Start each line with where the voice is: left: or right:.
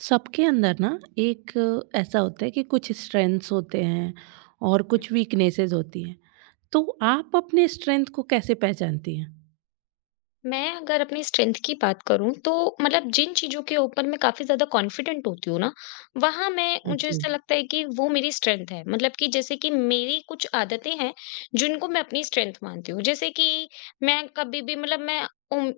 right: सबके अंदर ना एक ऐसा होता है कि कुछ स्ट्रेंथ्स होते हैं और कुछ वीकनेसेस होती हैं। तो आप अपने स्ट्रेंथ को कैसे पहचानती हैं?
left: मैं अगर अपनी स्ट्रेंथ की बात करूँ तो मतलब जिन चीज़ों के ऊपर मैं काफ़ी ज़्यादा कॉन्फिडेंट होती हूँ ना, वहाँ मैं
right: हाँ
left: मुझे
right: जी।
left: ऐसा लगता है कि वो मेरी स्ट्रेंथ है। मतलब कि जैसे कि मेरी कुछ आदतें हैं, जिनको मैं अपनी स्ट्रेंथ मानती हूँ। जैसे कि मैं कभी भी मतलब मैं उम,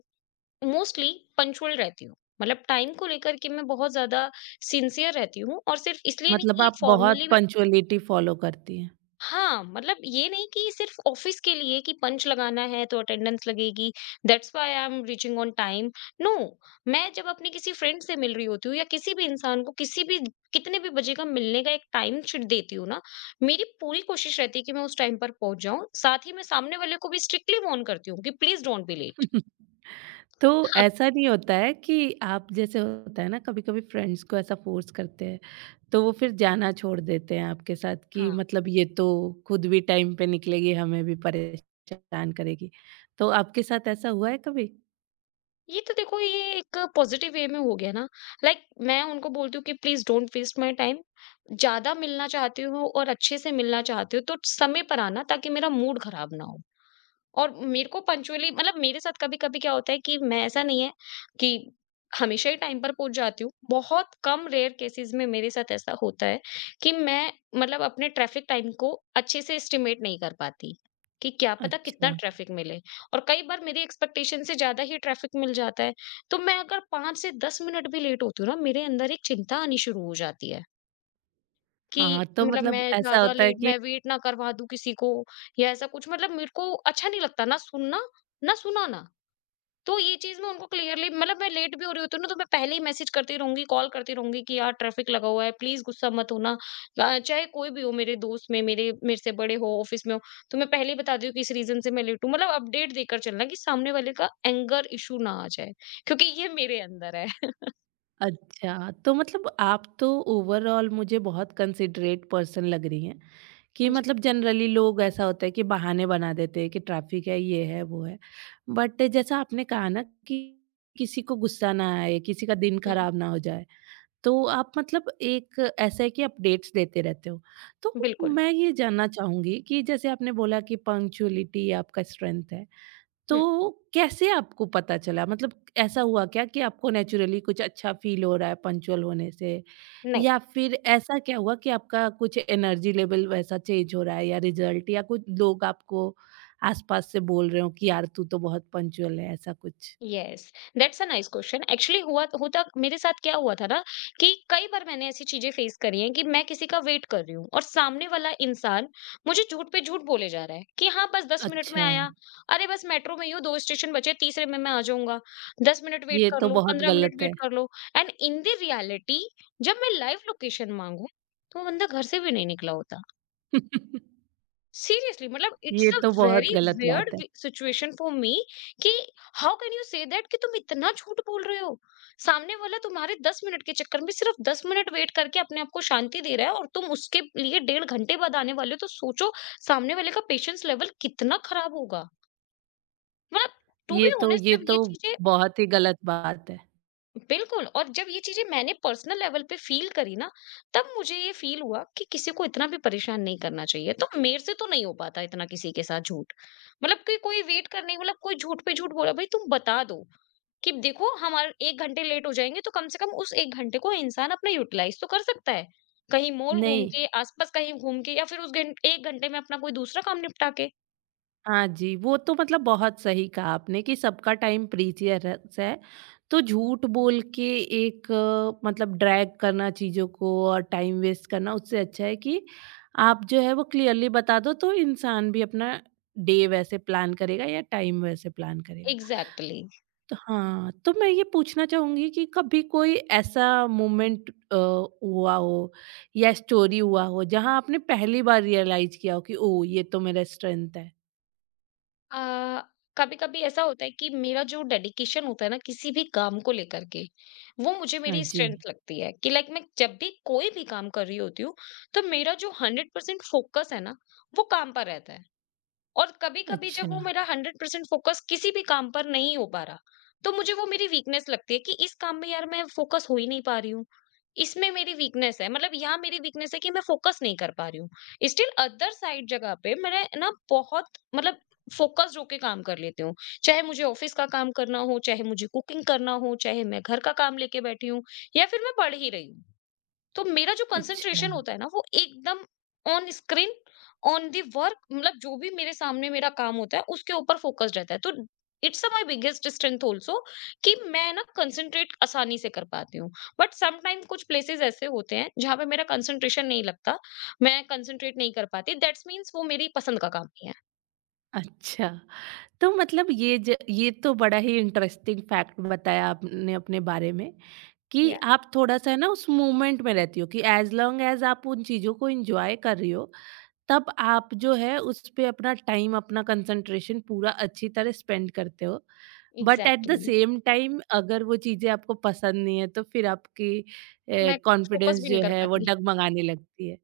left: मोस्टली पंक्चुअल रहती हूँ। मतलब टाइम को लेकर के मैं बहुत ज़्यादा सिंसियर रहती हूँ, और सिर्फ़ इसलिए नहीं
right: मतलब
left: कि ये
right: आप
left: फॉर्मली,
right: बहुत पंक्चुअलिटी फ़ॉलो करती हैं।
left: हाँ, मतलब ये नहीं कि सिर्फ़ ऑफ़िस के लिए कि पंच लगाना है तो अटेंडेंस लगेगी, that's why I am reaching on time, no. मैं जब अपने किसी फ्रेंड से मिल रही होती हूँ या किसी भी इंसान को किसी भी कितने भी बजे का मिलने का एक टाइम शीट देती हूँ ना, मेरी पूरी कोशिश रहती है कि मैं उस टाइम पर पहुँच जाऊँ। साथ ही मैं सामने वाले को भी स्ट्रिक्टली वार्न करती हूँ कि प्लीज़ डोंट बी लेट।
right: तो ऐसा नहीं होता है कि आप जैसे होता है ना कभी-कभी फ्रेंड्स को ऐसा फ़ोर्स करते हैं, तो वो फिर जाना छोड़ देते हैं आपके साथ कि
left: हाँ।
right: मतलब ये तो खुद भी टाइम पे निकलेगी, हमें भी परेशान करेगी। तो आपके साथ ऐसा हुआ है कभी?
left: ये तो देखो, ये एक पॉजिटिव वे में हो गया ना, like, मैं उनको बोलती हूँ कि please don't waste my time. ज्यादा मिलना चाहती हो और अच्छे से मिलना चाहती हो तो समय पर आना, ताकि मेरा मूड खराब ना हो। और मेरे को पंक्चुअली मतलब मेरे साथ कभी-कभी क्या होता है कि मैं, ऐसा नहीं है कि हमेशा ही टाइम पर पहुँच जाती हूँ। बहुत कम रेयर केसेज़ में मेरे साथ ऐसा होता है कि मैं मतलब अपने ट्रैफ़िक टाइम को अच्छे से एस्टिमेट नहीं कर पाती, कि क्या पता कितना
right: अच्छा।
left: ट्रैफ़िक मिले, और कई बार मेरी एक्सपेक्टेशन से ज़्यादा ही ट्रैफ़िक मिल जाता है। तो मैं अगर 5 से 10 मिनट भी लेट होती हूँ ना, मेरे अंदर एक चिंता आनी शुरू हो जाती है कि
right: हाँ, तो
left: मतलब मैं
right: मतलब ऐसा
left: ज़्यादा
right: होता है
left: लेट,
right: कि।
left: मैं वेट ना करवा दूँ किसी को, या ऐसा कुछ। मतलब मेरे को अच्छा नहीं लगता ना सुनना, ना सुनाना। तो ये चीज़ मैं उनको क्लियरली, मतलब मैं लेट भी हो रही होती हूँ ना, तो मैं पहले ही मैसेज करती रहूँगी, कॉल करती रहूँगी कि यार ट्रैफिक लगा हुआ है, प्लीज़ गुस्सा मत होना। चाहे कोई भी हो, मेरे दोस्त में, मेरे मेरे से बड़े हो, ऑफिस में हो, तो मैं पहले ही बता देती हूँ कि इस रीज़न से मैं लेट हूँ। मतलब अपडेट देकर चलना कि सामने वाले का एंगर इश्यू ना आ जाए, क्योंकि ये मेरे अंदर है।
right: अच्छा, तो मतलब आप तो ओवरऑल मुझे बहुत कंसिडरेट पर्सन लग रही हैं, कि
left: जी।
right: मतलब जनरली लोग ऐसा होता है कि बहाने बना देते हैं कि ट्रैफिक है, ये है, वो है। बट जैसा आपने कहा ना कि किसी को गुस्सा ना आए, किसी का दिन
left: हुँ,
right: खराब ना हो जाए, तो आप मतलब एक ऐसा है कि अपडेट्स देते रहते हो। तो
left: बिल्कुल।
right: मैं ये जानना चाहूँगी कि जैसे आपने बोला कि पंक्चुअलिटी आपका स्ट्रेंथ है।
left: हुँ,
right: तो कैसे आपको पता चला मतलब ऐसा हुआ क्या कि आपको नेचुरली कुछ अच्छा फील हो रहा है पंचुअल होने से,
left: नहीं।
right: या फिर ऐसा क्या हुआ कि आपका कुछ एनर्जी लेवल वैसा चेंज हो रहा है या रिजल्ट या कुछ लोग आपको आसपास से बोल रहे हो कि यार तू तो बहुत पंचुअल है ऐसा कुछ।
left: Yes, that's a nice question. Actually हुआ होता मेरे साथ, क्या हुआ था ना, कि कई बार मैंने ऐसी चीजें फेस करी हैं कि मैं किसी का वेट कर रही हूँ और सामने वाला इंसान मुझे झूठ पे झूठ बोले जा रहा है कि हाँ बस 10 मिनट में
right: अच्छा।
left: आया, अरे बस मेट्रो में ही हूँ, दो स्टेशन बचे, तीसरे में मैं आ जाऊंगा, दस मिनट वेट
right: ये
left: कर
right: तो
left: लो,
right: बहुत
left: 15 मिनट
right: गलत है।
left: वेट कर लो। एंड इन द रियलिटी जब मैं लाइव लोकेशन मांगू, तो वो बंदा घर से भी नहीं निकला होता। सीरियसली, मतलब इट्स
right: ये
left: अ
right: तो बहुत
left: वेरी
right: गलत बात
left: वियर्ड
right: है।
left: सिचुएशन फॉर मी कि how can you say that, कि तुम इतना झूठ बोल रहे हो। सामने वाला तुम्हारे 10 मिनट के चक्कर में सिर्फ 10 मिनट वेट करके अपने आप को शांति दे रहा है, और तुम उसके लिए 1.5 घंटे बाद आने वाले हो, तो सोचो सामने वाले का पेशेंस लेवल कितना खराब होगा। मतलब टू
right: ये
left: बी
right: तो
left: ऑनेस्ट
right: ये
left: जब ये
right: तो
left: चीजें,
right: बहुत ही गलत बात है।
left: बिल्कुल, और जब ये चीजें मैंने पर्सनल लेवल पे फील करी ना, तब मुझे ये फील हुआ कि किसी को इतना भी परेशान नहीं करना चाहिए। तो मेरे से तो नहीं हो पाता इतना किसी के साथ झूठ। मतलब कि कोई वेट करने, मतलब कोई झूठ पे झूठ बोला, भाई तुम बता दो कि देखो हमारे 1 घंटे लेट हो जाएंगे, तो कम से कम उस 1 घंटे को इंसान अपना यूटिलाइज तो कर सकता है, कहीं मॉल घूम
right: नहीं।
left: के, आसपास कहीं घूम के, या फिर उस घंटे, 1 घंटे में अपना कोई दूसरा काम निपटा के।
right: हाँ जी, वो तो मतलब बहुत सही कहा आपने कि सबका टाइम प्रीशियस है। तो झूठ बोल के एक, मतलब ड्रैग करना चीज़ों को और टाइम वेस्ट करना, उससे अच्छा है कि आप जो है वो क्लियरली बता दो, तो इंसान भी अपना डे वैसे प्लान करेगा या टाइम वैसे प्लान करेगा।
left: एग्जैक्टली।
right: तो हाँ, तो मैं ये पूछना चाहूँगी कि कभी कोई ऐसा मोमेंट हुआ हो या स्टोरी हुआ हो जहाँ आपने पहली बार रियलाइज़ किया हो कि ओह! ये तो मेरा स्ट्रेंथ है?
left: अ, कभी-कभी ऐसा होता है कि मेरा जो डेडिकेशन होता है ना किसी भी काम को लेकर के, वो मुझे
right: हाँ
left: मेरी
right: जी।
left: स्ट्रेंथ लगती है। कि लाइक, मैं जब भी कोई भी काम कर रही होती हूँ, तो मेरा जो 100% फ़ोकस है ना, वो काम पर रहता है। और कभी-कभी जब वो
right: अच्छा,
left: मेरा 100% फोकस किसी भी काम पर नहीं हो पा रहा, तो मुझे वो मेरी वीकनेस लगती है कि इस काम में यार मैं फोकस हो ही नहीं पा रही हूँ। इसमें मेरी वीकनेस है, मतलब यहाँ मेरी वीकनेस है कि मैं फोकस नहीं कर पा रही हूँ। स्टिल अदर साइड, जगह पे मैंने ना बहुत मतलब फोकस्ड होके काम कर लेती हूँ। चाहे मुझे ऑफिस का काम करना हो, चाहे मुझे कुकिंग करना हो, चाहे मैं घर का काम लेके बैठी हूँ, या फिर मैं पढ़ ही रही हूँ। तो मेरा जो
right: अच्छा,
left: कंसंट्रेशन होता है ना, वो एकदम on screen, on the work, मतलब जो भी मेरे सामने मेरा काम होता है उसके ऊपर फोकस्ड रहता है। तो it's my biggest strength also कि मैं ना कंसंट्रेट आसानी से कर पाती हूँ। बट समटाइम कुछ प्लेसेस ऐसे होते हैं जहाँ पे मेरा कंसंट्रेशन नहीं लगता, मैं कंसंट्रेट नहीं कर पाती, दैट्स मीन्स वो मेरी पसंद का काम नहीं है।
right: अच्छा। तो मतलब ये तो बड़ा ही इंटरेस्टिंग फैक्ट बताया आपने अपने बारे में, कि
left: या
right: आप थोड़ा-सा ना उस मूवमेंट में रहती हो कि एज़ लॉन्ग एज़ आप उन चीज़ों को एन्जॉय कर रही हो, तब आप जो है उस पे अपना टाइम, अपना कंसंट्रेशन पूरा अच्छी तरह स्पेंड करते हो। But at the
left: exactly,
right: same time अगर वो चीज़ें आपको पसंद नहीं है तो फिर आपकी
left: मैं फोकस
right: कॉन्फिडेंस
left: भी नहीं
right: जो
left: कर
right: है वो
left: पाती।
right: डगमगाने लगती है।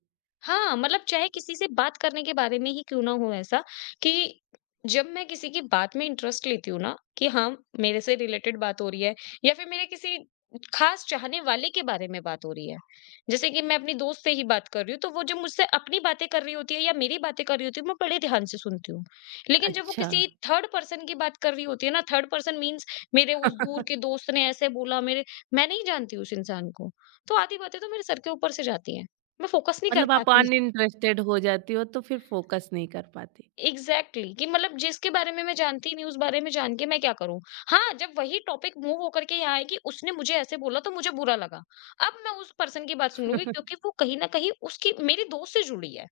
left: हाँ, मतलब चाहे किसी से बात करने के बारे में ही क्यों ना हो। ऐसा कि जब मैं किसी की बात में इंटरेस्ट लेती हूँ ना, कि हाँ, मेरे से रिलेटेड बात हो रही है, या फिर मेरे किसी खास चाहने वाले के बारे में बात हो रही है। जैसे कि मैं अपनी दोस्त से ही बात कर रही हूँ, तो वो जब मुझसे अपनी बातें कर रही होती है या मेरी बातें कर रही होती है, मैं बड़े ध्यान से सुनती हूँ। लेकिन जब वो
right: अच्छा।
left: किसी थर्ड पर्सन की बात कर रही होती है ना, थर्ड पर्सन मीन्स मेरे उस दूर के दोस्त ने ऐसे बोला, मेरे मैं नहीं जानती उस इंसान को, तो आधी बातें तो मेरे सर के ऊपर से जाती हैं। मैं फ़ोकस नहीं कर
right: मतलब आप
left: पाती।
right: अनइंटरेस्टेड हो जाती हो तो फिर फ़ोकस नहीं कर पाती।
left: एग्ज़ैक्टली, कि मतलब जिसके बारे में मैं जानती ही नहीं, उस बारे में जान के मैं क्या करूँ? हाँ, जब वही टॉपिक मूव होकर के यहाँ आए कि उसने मुझे ऐसे बोला तो मुझे बुरा लगा, अब मैं उस पर्सन की बात सुन लूँगी, क्योंकि वो कहीं न कहीं उसकी, मेरी दोस्त से जुड़ी है।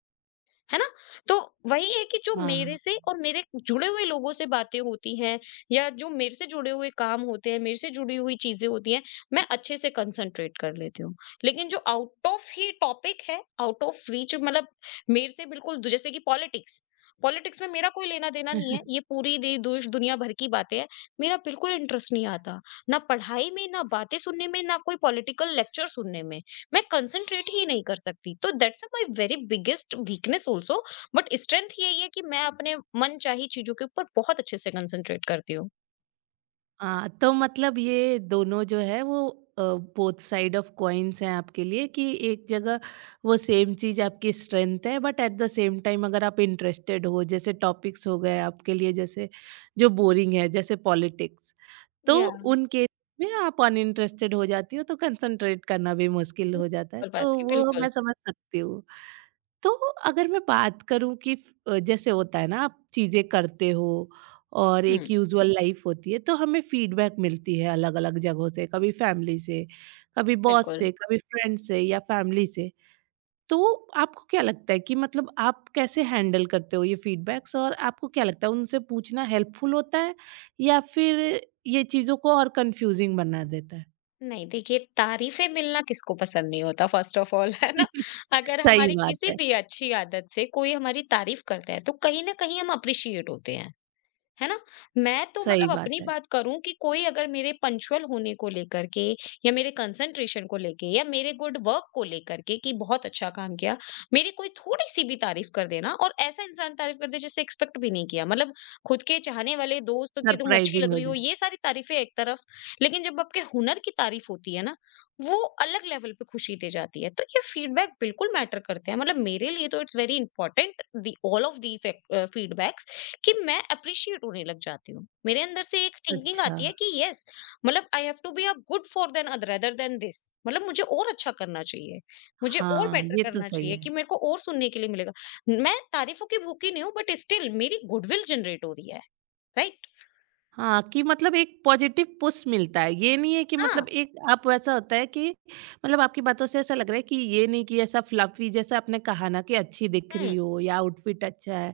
left: है ना? तो वही है कि जो मेरे
right: हाँ।
left: से और मेरे जुड़े हुए लोगों से बातें होती हैं, या जो मेरे से जुड़े हुए काम होते हैं, मेरे से जुड़ी हुई चीज़ें होती हैं, मैं अच्छे से कंसंट्रेट कर लेती हूँ। लेकिन जो आउट ऑफ ही टॉपिक है, आउट ऑफ रीच, मतलब मेरे से बिल्कुल द, जैसे कि पॉलिटिक्स, पॉलिटिक्स में मेरा कोई लेना-देना नहीं है। ये पूरी दे देश दुनिया भर की बातें हैं। मेरा बिल्कुल इंटरेस्ट नहीं आता, ना पढ़ाई में, ना बातें सुनने में, ना कोई पॉलिटिकल लेक्चर सुनने में। मैं कंसंट्रेट ही नहीं कर सकती, तो that's my very biggest weakness also. But strength यही है कि मैं अपने मनचाही चीजों के ऊपर बहुत अच्छे से कंसंट्रेट करती हूँ
right: हाँ, तो मतलब ये दोनों जो है वो बोथ साइड ऑफ कॉइन्स हैं आपके लिए, कि एक जगह वो सेम चीज़ आपकी स्ट्रेंथ है, but at the same time अगर आप इंटरेस्टेड हो, जैसे टॉपिक्स हो गए आपके लिए, जैसे जो बोरिंग है जैसे पॉलिटिक्स, तो
left: या
right: उन केस में आप अनइंटरेस्टेड हो जाती हो तो कंसंट्रेट करना भी मुश्किल हो जाता है।
left: कर
right: तो
left: पाती हूँ,
right: वो मैं
left: बिल्कुल।
right: समझ सकती हूँ। तो अगर मैं बात करूं कि जैसे होता है ना, आप चीजें करते हो और
left: हम्म।
right: एक यूजुअल लाइफ होती है, तो हमें फीडबैक मिलती है अलग अलग जगहों से, कभी फैमिली से, कभी बॉस
left: बिल्कुल।
right: से, कभी फ्रेंड से या फैमिली से, तो आपको क्या लगता है कि मतलब आप कैसे हैंडल करते हो ये फीडबैक्स, और आपको क्या लगता है उनसे पूछना हेल्पफुल होता है या फिर ये चीजों को और कंफ्यूजिंग बना देता है?
left: नहीं, देखिए, तारीफें मिलना किसको पसंद नहीं होता, फर्स्ट ऑफ ऑल। है ना? अगर
right: सही
left: हमारी
right: बात
left: किसी
right: है।
left: भी अच्छी आदत से कोई हमारी तारीफ करता है, तो कहीं ना कहीं हम अप्रिशिएट होते हैं। है ना? मैं तो
right: सही
left: मतलब
right: बात
left: अपनी
right: है।
left: बात करूँ, कि कोई अगर मेरे पंक्चुअल होने को लेकर के, या मेरे कंसंट्रेशन को लेके, या मेरे गुड वर्क को लेकर के, कि बहुत अच्छा काम किया, मेरी कोई थोड़ी-सी भी तारीफ़ कर देना, और ऐसा इंसान तारीफ़ कर दे जिसे एक्सपेक्ट भी नहीं किया। मतलब खुद के चाहने वाले दोस्त कि तुम अच्छी
right: सरप्राइजिंग
left: लग
right: हो
left: रही हो,
right: जाए।
left: ये सारी तारीफ़ें एक तरफ, लेकिन जब आपके हुनर की तारीफ़ होती है ना, वो अलग लेवल पे खुशी दे जाती है। तो ये फीडबैक बिल्कुल मैटर करते हैं। मतलब मेरे लिए तो it's very important, the all of the feedbacks, कि मैं अप्रिशिएट होने लग जाती हूँ। मेरे अंदर से एक थिंकिंग
right: अच्छा।
left: आती है कि यस, मतलब I have to be a good for then other than this, मतलब मुझे और अच्छा करना चाहिए, मुझे और
right: हाँ,
left: बेटर
right: ये तो
left: करना
right: सही
left: चाहिए,
right: है।
left: कि मेरे को और सुनने के लिए मिलेगा। मैं तारीफों की भूखी नहीं हूँ, बट स्टिल मेरी गुडविल जनरेट हो रही है, राइट?
right: हाँ, कि मतलब एक पॉज़िटिव पुश मिलता है। ये नहीं है कि
left: हाँ।
right: मतलब एक आप वैसा होता है कि, मतलब आपकी बातों से ऐसा लग रहा है कि ये नहीं कि ऐसा फ्लफ़ी जैसा आपने कहा ना कि अच्छी दिख रही
left: हुँ,
right: हो या आउटफिट अच्छा है।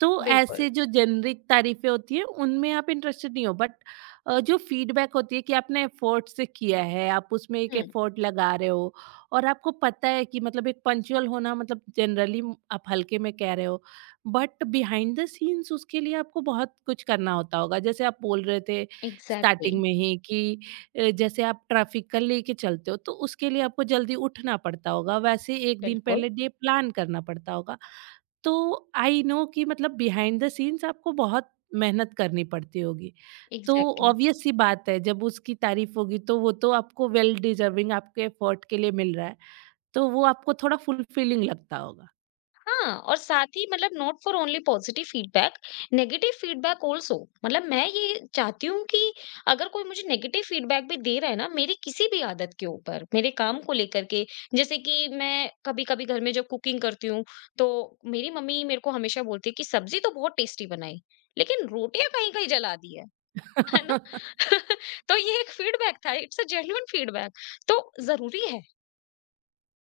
right: तो
left: बिल्कुल।
right: ऐसे जो जेनरिक तारीफ़ें होती हैं उनमें आप इंटरेस्टेड नहीं हो, बट जो फ़ीडबैक होती है कि आपने एफ़र्ट से किया है, आप उसमें एक
left: हुँ,
right: एफ़र्ट लगा रहे हो, और आपको पता है कि मतलब एक पंक्चुअल होना मतलब जनरली आप हल्के में कह रहे हो, बट बिहाइंड द सीन्स उसके लिए आपको बहुत कुछ करना होता होगा। जैसे आप बोल रहे थे
left: एग्ज़ैक्टली,
right: स्टार्टिंग में ही कि जैसे आप ट्रैफ़िक का लेके चलते हो, तो उसके लिए आपको जल्दी उठना पड़ता होगा, वैसे 1 दिन
left: बिल्कुल,
right: पहले डे प्लान करना पड़ता होगा। तो आई नो कि मतलब बिहाइंड द सीन्स आपको बहुत मेहनत करनी पड़ती होगी। तो
left: एग्ज़ैक्टली।
right: ऑब्वियस सी बात है जब उसकी तारीफ़ होगी, तो वो तो आपको वेल डिज़र्विंग आपके एफर्ट के लिए मिल रहा है, तो वो आपको थोड़ा फुलफिलिंग लगता होगा।
left: हाँ, और साथ ही मतलब not for only positive feedback, negative feedback also. मतलब मैं ये चाहती हूँ कि अगर कोई मुझे नेगेटिव फीडबैक भी दे रहा है ना, मेरी किसी भी आदत के ऊपर, मेरे काम को लेकर के, जैसे कि मैं कभी कभी घर में जब कुकिंग करती हूँ, तो मेरी मम्मी मेरे को हमेशा बोलती है कि सब्जी तो बहुत टेस्टी बनाई, लेकिन रोटियां कहीं कहीं जला दी है ना। तो ये एक फीडबैक था, इट्स अ जेन्युइन फीडबैक, तो जरूरी है।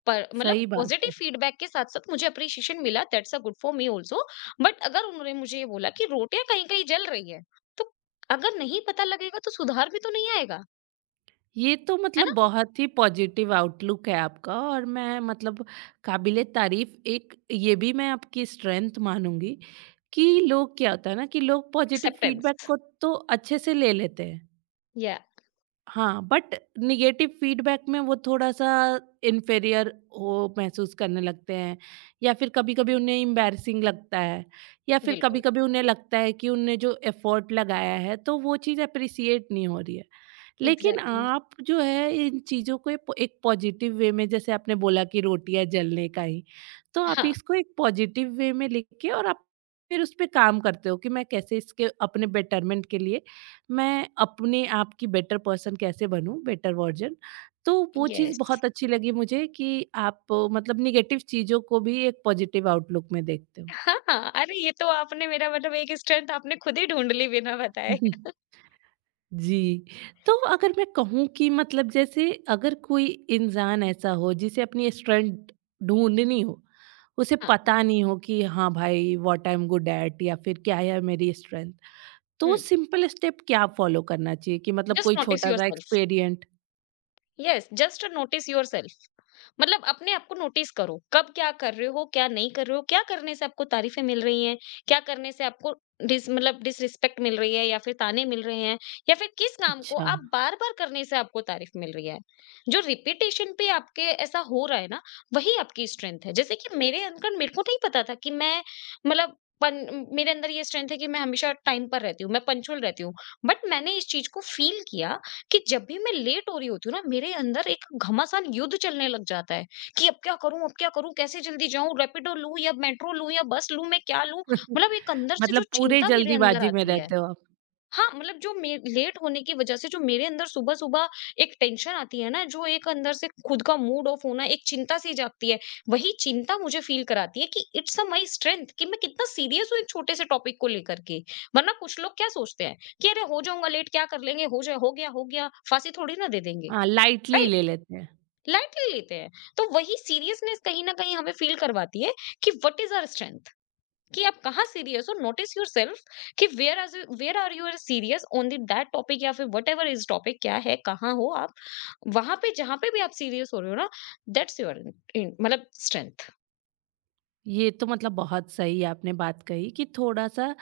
left: पर मतलब
right: सही बात
left: पॉजिटिव
right: है।
left: फीडबैक के साथ-साथ मुझे एप्रिशिएशन मिला, that's a good for me also, but अगर उन्होंने मुझे ये बोला कि रोटियाँ कहीं-कहीं जल रही है, तो, अगर नहीं पता लगेगा तो सुधार भी तो नहीं आएगा।
right: ये तो
left: है
right: मतलब
left: ना?
right: बहुत ही पॉजिटिव आउटलुक है आपका, और मैं मतलब काबिले तारीफ़ एक ये भी मैं आपकी स्ट्रेंथ मानूँगी कि लोग क्या होता है ना, कि लोग पॉजिटिव
left: एक्सेप्टेंस,
right: फीडबैक को तो अच्छे से ले लेते हैं।
left: या
right: हाँ, बट नेगेटिव फीडबैक में वो थोड़ा-सा इन्फीरियर वो महसूस करने लगते हैं, या फिर कभी-कभी उन्हें एम्बैरसिंग लगता है, या फिर
left: बिल्कुल,
right: कभी-कभी उन्हें लगता है कि उनने जो एफर्ट लगाया है, तो वो चीज़ एप्रिसिएट नहीं हो रही है। लेकिन
left: एग्ज़ैक्टली।
right: आप जो है इन चीज़ों को एक एक पॉजिटिव वे में, जैसे आपने बोला कि रोटियाँ जलने का ही, तो
left: हाँ,
right: आप इसको एक पॉजिटिव वे में लेके, और आप फिर उस पे काम करते हो कि मैं कैसे इसके अपने बेटरमेंट के लिए, मैं अपने आप की बेटर पर्सन कैसे बनूँ, बेटर वर्जन। तो वो चीज़
left: यस।
right: बहुत अच्छी लगी मुझे कि आप मतलब नेगेटिव चीज़ों को भी एक पॉजिटिव आउटलुक में देखते
left: हाँ, हाँ, अरे ये तो आपने मेरा, मतलब एक स्ट्रेंथ आपने खुद ही ढूँढ ली बिना बताए।
right: हो। जी। तो अगर मैं कहूँ कि मतलब, जैसे अगर कोई इंसान ऐसा हो जिसे अपनी स्ट्रेंथ ढूँढनी हो, उसे
left: हाँ।
right: पता नहीं हो कि हाँ भाई what I am good at, या फिर क्या है मेरी स्ट्रेंथ, तो
left: हुँ,
right: सिंपल स्टेप क्या फ़ॉलो करना चाहिए कि मतलब
left: जस्ट
right: कोई
left: नोटिस
right: छोटा-सा
left: yourself.
right: Experiment?
left: Yes, just notice yourself. मतलब अपने आप को नोटिस करो, कब क्या कर रहे हो, क्या नहीं कर रहे हो, क्या करने से आपको तारीफ़ें मिल रही हैं, क्या करने से आपको डिस मतलब डिसरिस्पेक्ट मिल रही है, या फिर ताने मिल रहे हैं, या फिर किस काम को
right: अच्छा।
left: आप बार-बार करने से आपको तारीफ़ मिल रही है। जो रिपिटेशन पे आपके ऐसा हो रहा है ना, वही आपकी स्ट्रेंथ है। जैसे कि मेरे अंदर, मेरे को नहीं पता था कि मैं, मतलब पन मेरे अंदर ये स्ट्रेंथ है कि मैं हमेशा टाइम पर रहती हूँ, मैं पंक्चुअल रहती हूँ। बट मैंने इस चीज़ को फ़ील किया कि जब भी मैं लेट हो रही होती हूँ ना, मेरे अंदर एक घमासान युद्ध चलने लग जाता है कि अब क्या करूं, अब क्या करूं, कैसे जल्दी जाऊं, रैपिडो लूं या मेट्रो लूं या बस लूं, मैं क्या लूं, मतलब एक अंदर से जो
right: मतलब पूरे
left: चिंता मेरे अंदर
right: जल्दीबाजी में
left: आती है।
right: रहते हो आप।
left: हाँ, मतलब जो मे लेट होने की वजह से जो मेरे अंदर सुबह-सुबह एक टेंशन आती है ना, जो एक अंदर से खुद का मूड ऑफ होना, एक चिंता-सी जागती है, वही चिंता मुझे फ़ील कराती है कि इट्स अ माई स्ट्रेंथ, कि मैं कितना सीरियस हूँ एक छोटे-से टॉपिक को लेकर के। वरना कुछ लोग क्या सोचते हैं कि अरे हो जाऊँगा लेट, क्या कर लेंगे? हो जाए, हो गया, फांसी थोड़ी ना दे देंगे।
right: हाँ, लाइटली
left: राइट?
right: ले लेते हैं।
left: लाइटली लेते हैं। तो वही सीरियसनेस कहीं न कहीं हमें फ़ील करवाती है कि व्हाट इज़ आवर स्ट्रेंथ? कि आप कहाँ सीरियस हो, नोटिस योरसेल्फ, कि where are you are serious on the that topic, या फिर व्हाटएवर इज टॉपिक क्या है, कहाँ हो आप। वहां पे जहां पे भी आप सीरियस हो रहे हो ना, दैट्स योर मतलब स्ट्रेंथ।
right: ये तो मतलब बहुत सही आपने बात कही कि थोड़ा-सा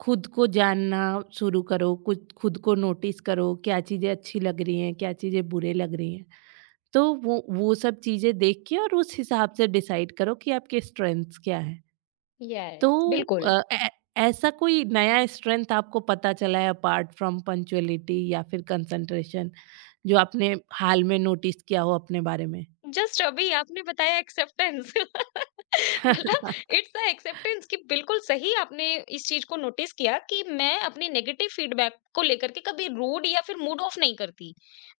right: खुद को जानना शुरू करो, कुछ खुद को नोटिस करो, क्या चीज़ें अच्छी लग रही हैं, क्या चीज़ें बुरे लग रही हैं। तो वो सब चीज़ें देख के और उस हिसाब से डिसाइड करो कि आपके स्ट्रेंथ्स क्या हैं।
left: यस,
right: तो
left: बिल्कुल।
right: अ, ए ऐसा कोई नया स्ट्रेंथ आपको पता चला है अपार्ट फ्रॉम पंक्चुअलिटी या फिर कंसंट्रेशन, जो आपने हाल में नोटिस किया हो अपने बारे में?
left: जस्ट अभी आपने बताया, एक्सेप्टेंस। मतलब इट्स द एक्सेप्टेंस कि बिल्कुल सही आपने इस चीज को नोटिस किया कि मैं अपने नेगेटिव फीडबैक को लेकर के कभी रूड या फिर मूड ऑफ नहीं करती।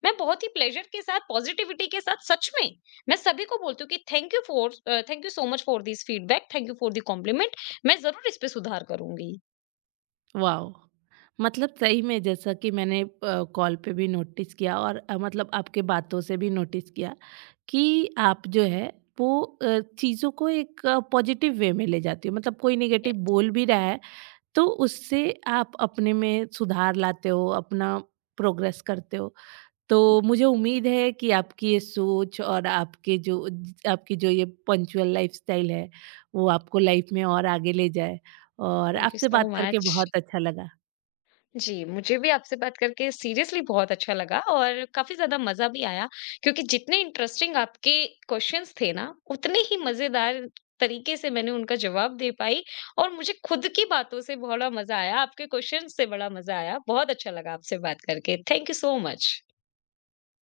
left: मैं बहुत ही प्लेजर के साथ, पॉजिटिविटी के साथ, सच में, मैं सभी को बोलती हूँ कि thank you so much for this feedback, thank you for the compliment, मैं जरूर इस पे सुधार करूंगी।
right: वाओ! मतलब सही में, जैसा कि मैंने कॉल पे भी नोटिस किया और मतलब आपके बातों से भी नोटिस किया कि आप जो है वो चीज़ों को एक पॉजिटिव वे में ले जाती हो। मतलब कोई नेगेटिव बोल भी रहा है तो उससे आप अपने में सुधार लाते हो, अपना प्रोग्रेस करते हो। तो मुझे उम्मीद है कि आपकी ये सोच और आपके जो आपकी जो ये पंक्चुअल लाइफ़स्टाइल है, वो आपको लाइफ़ में और आगे ले जाए, और
left: थैंक यू
right: आपसे
left: सो
right: बात करके
left: मच।
right: बहुत अच्छा लगा।
left: जी, मुझे भी आपसे बात करके सीरियसली बहुत अच्छा लगा, और काफ़ी ज़्यादा मज़ा भी आया, क्योंकि जितने इंटरेस्टिंग आपके क्वेश्चंस थे ना, उतने ही मज़ेदार तरीके से मैंने उनका जवाब दे पाई, और मुझे खुद की बातों से बड़ा मज़ा आया, आपके क्वेश्चंस से बड़ा मज़ा आया। बहुत अच्छा लगा आपसे बात करके। Thank you so much.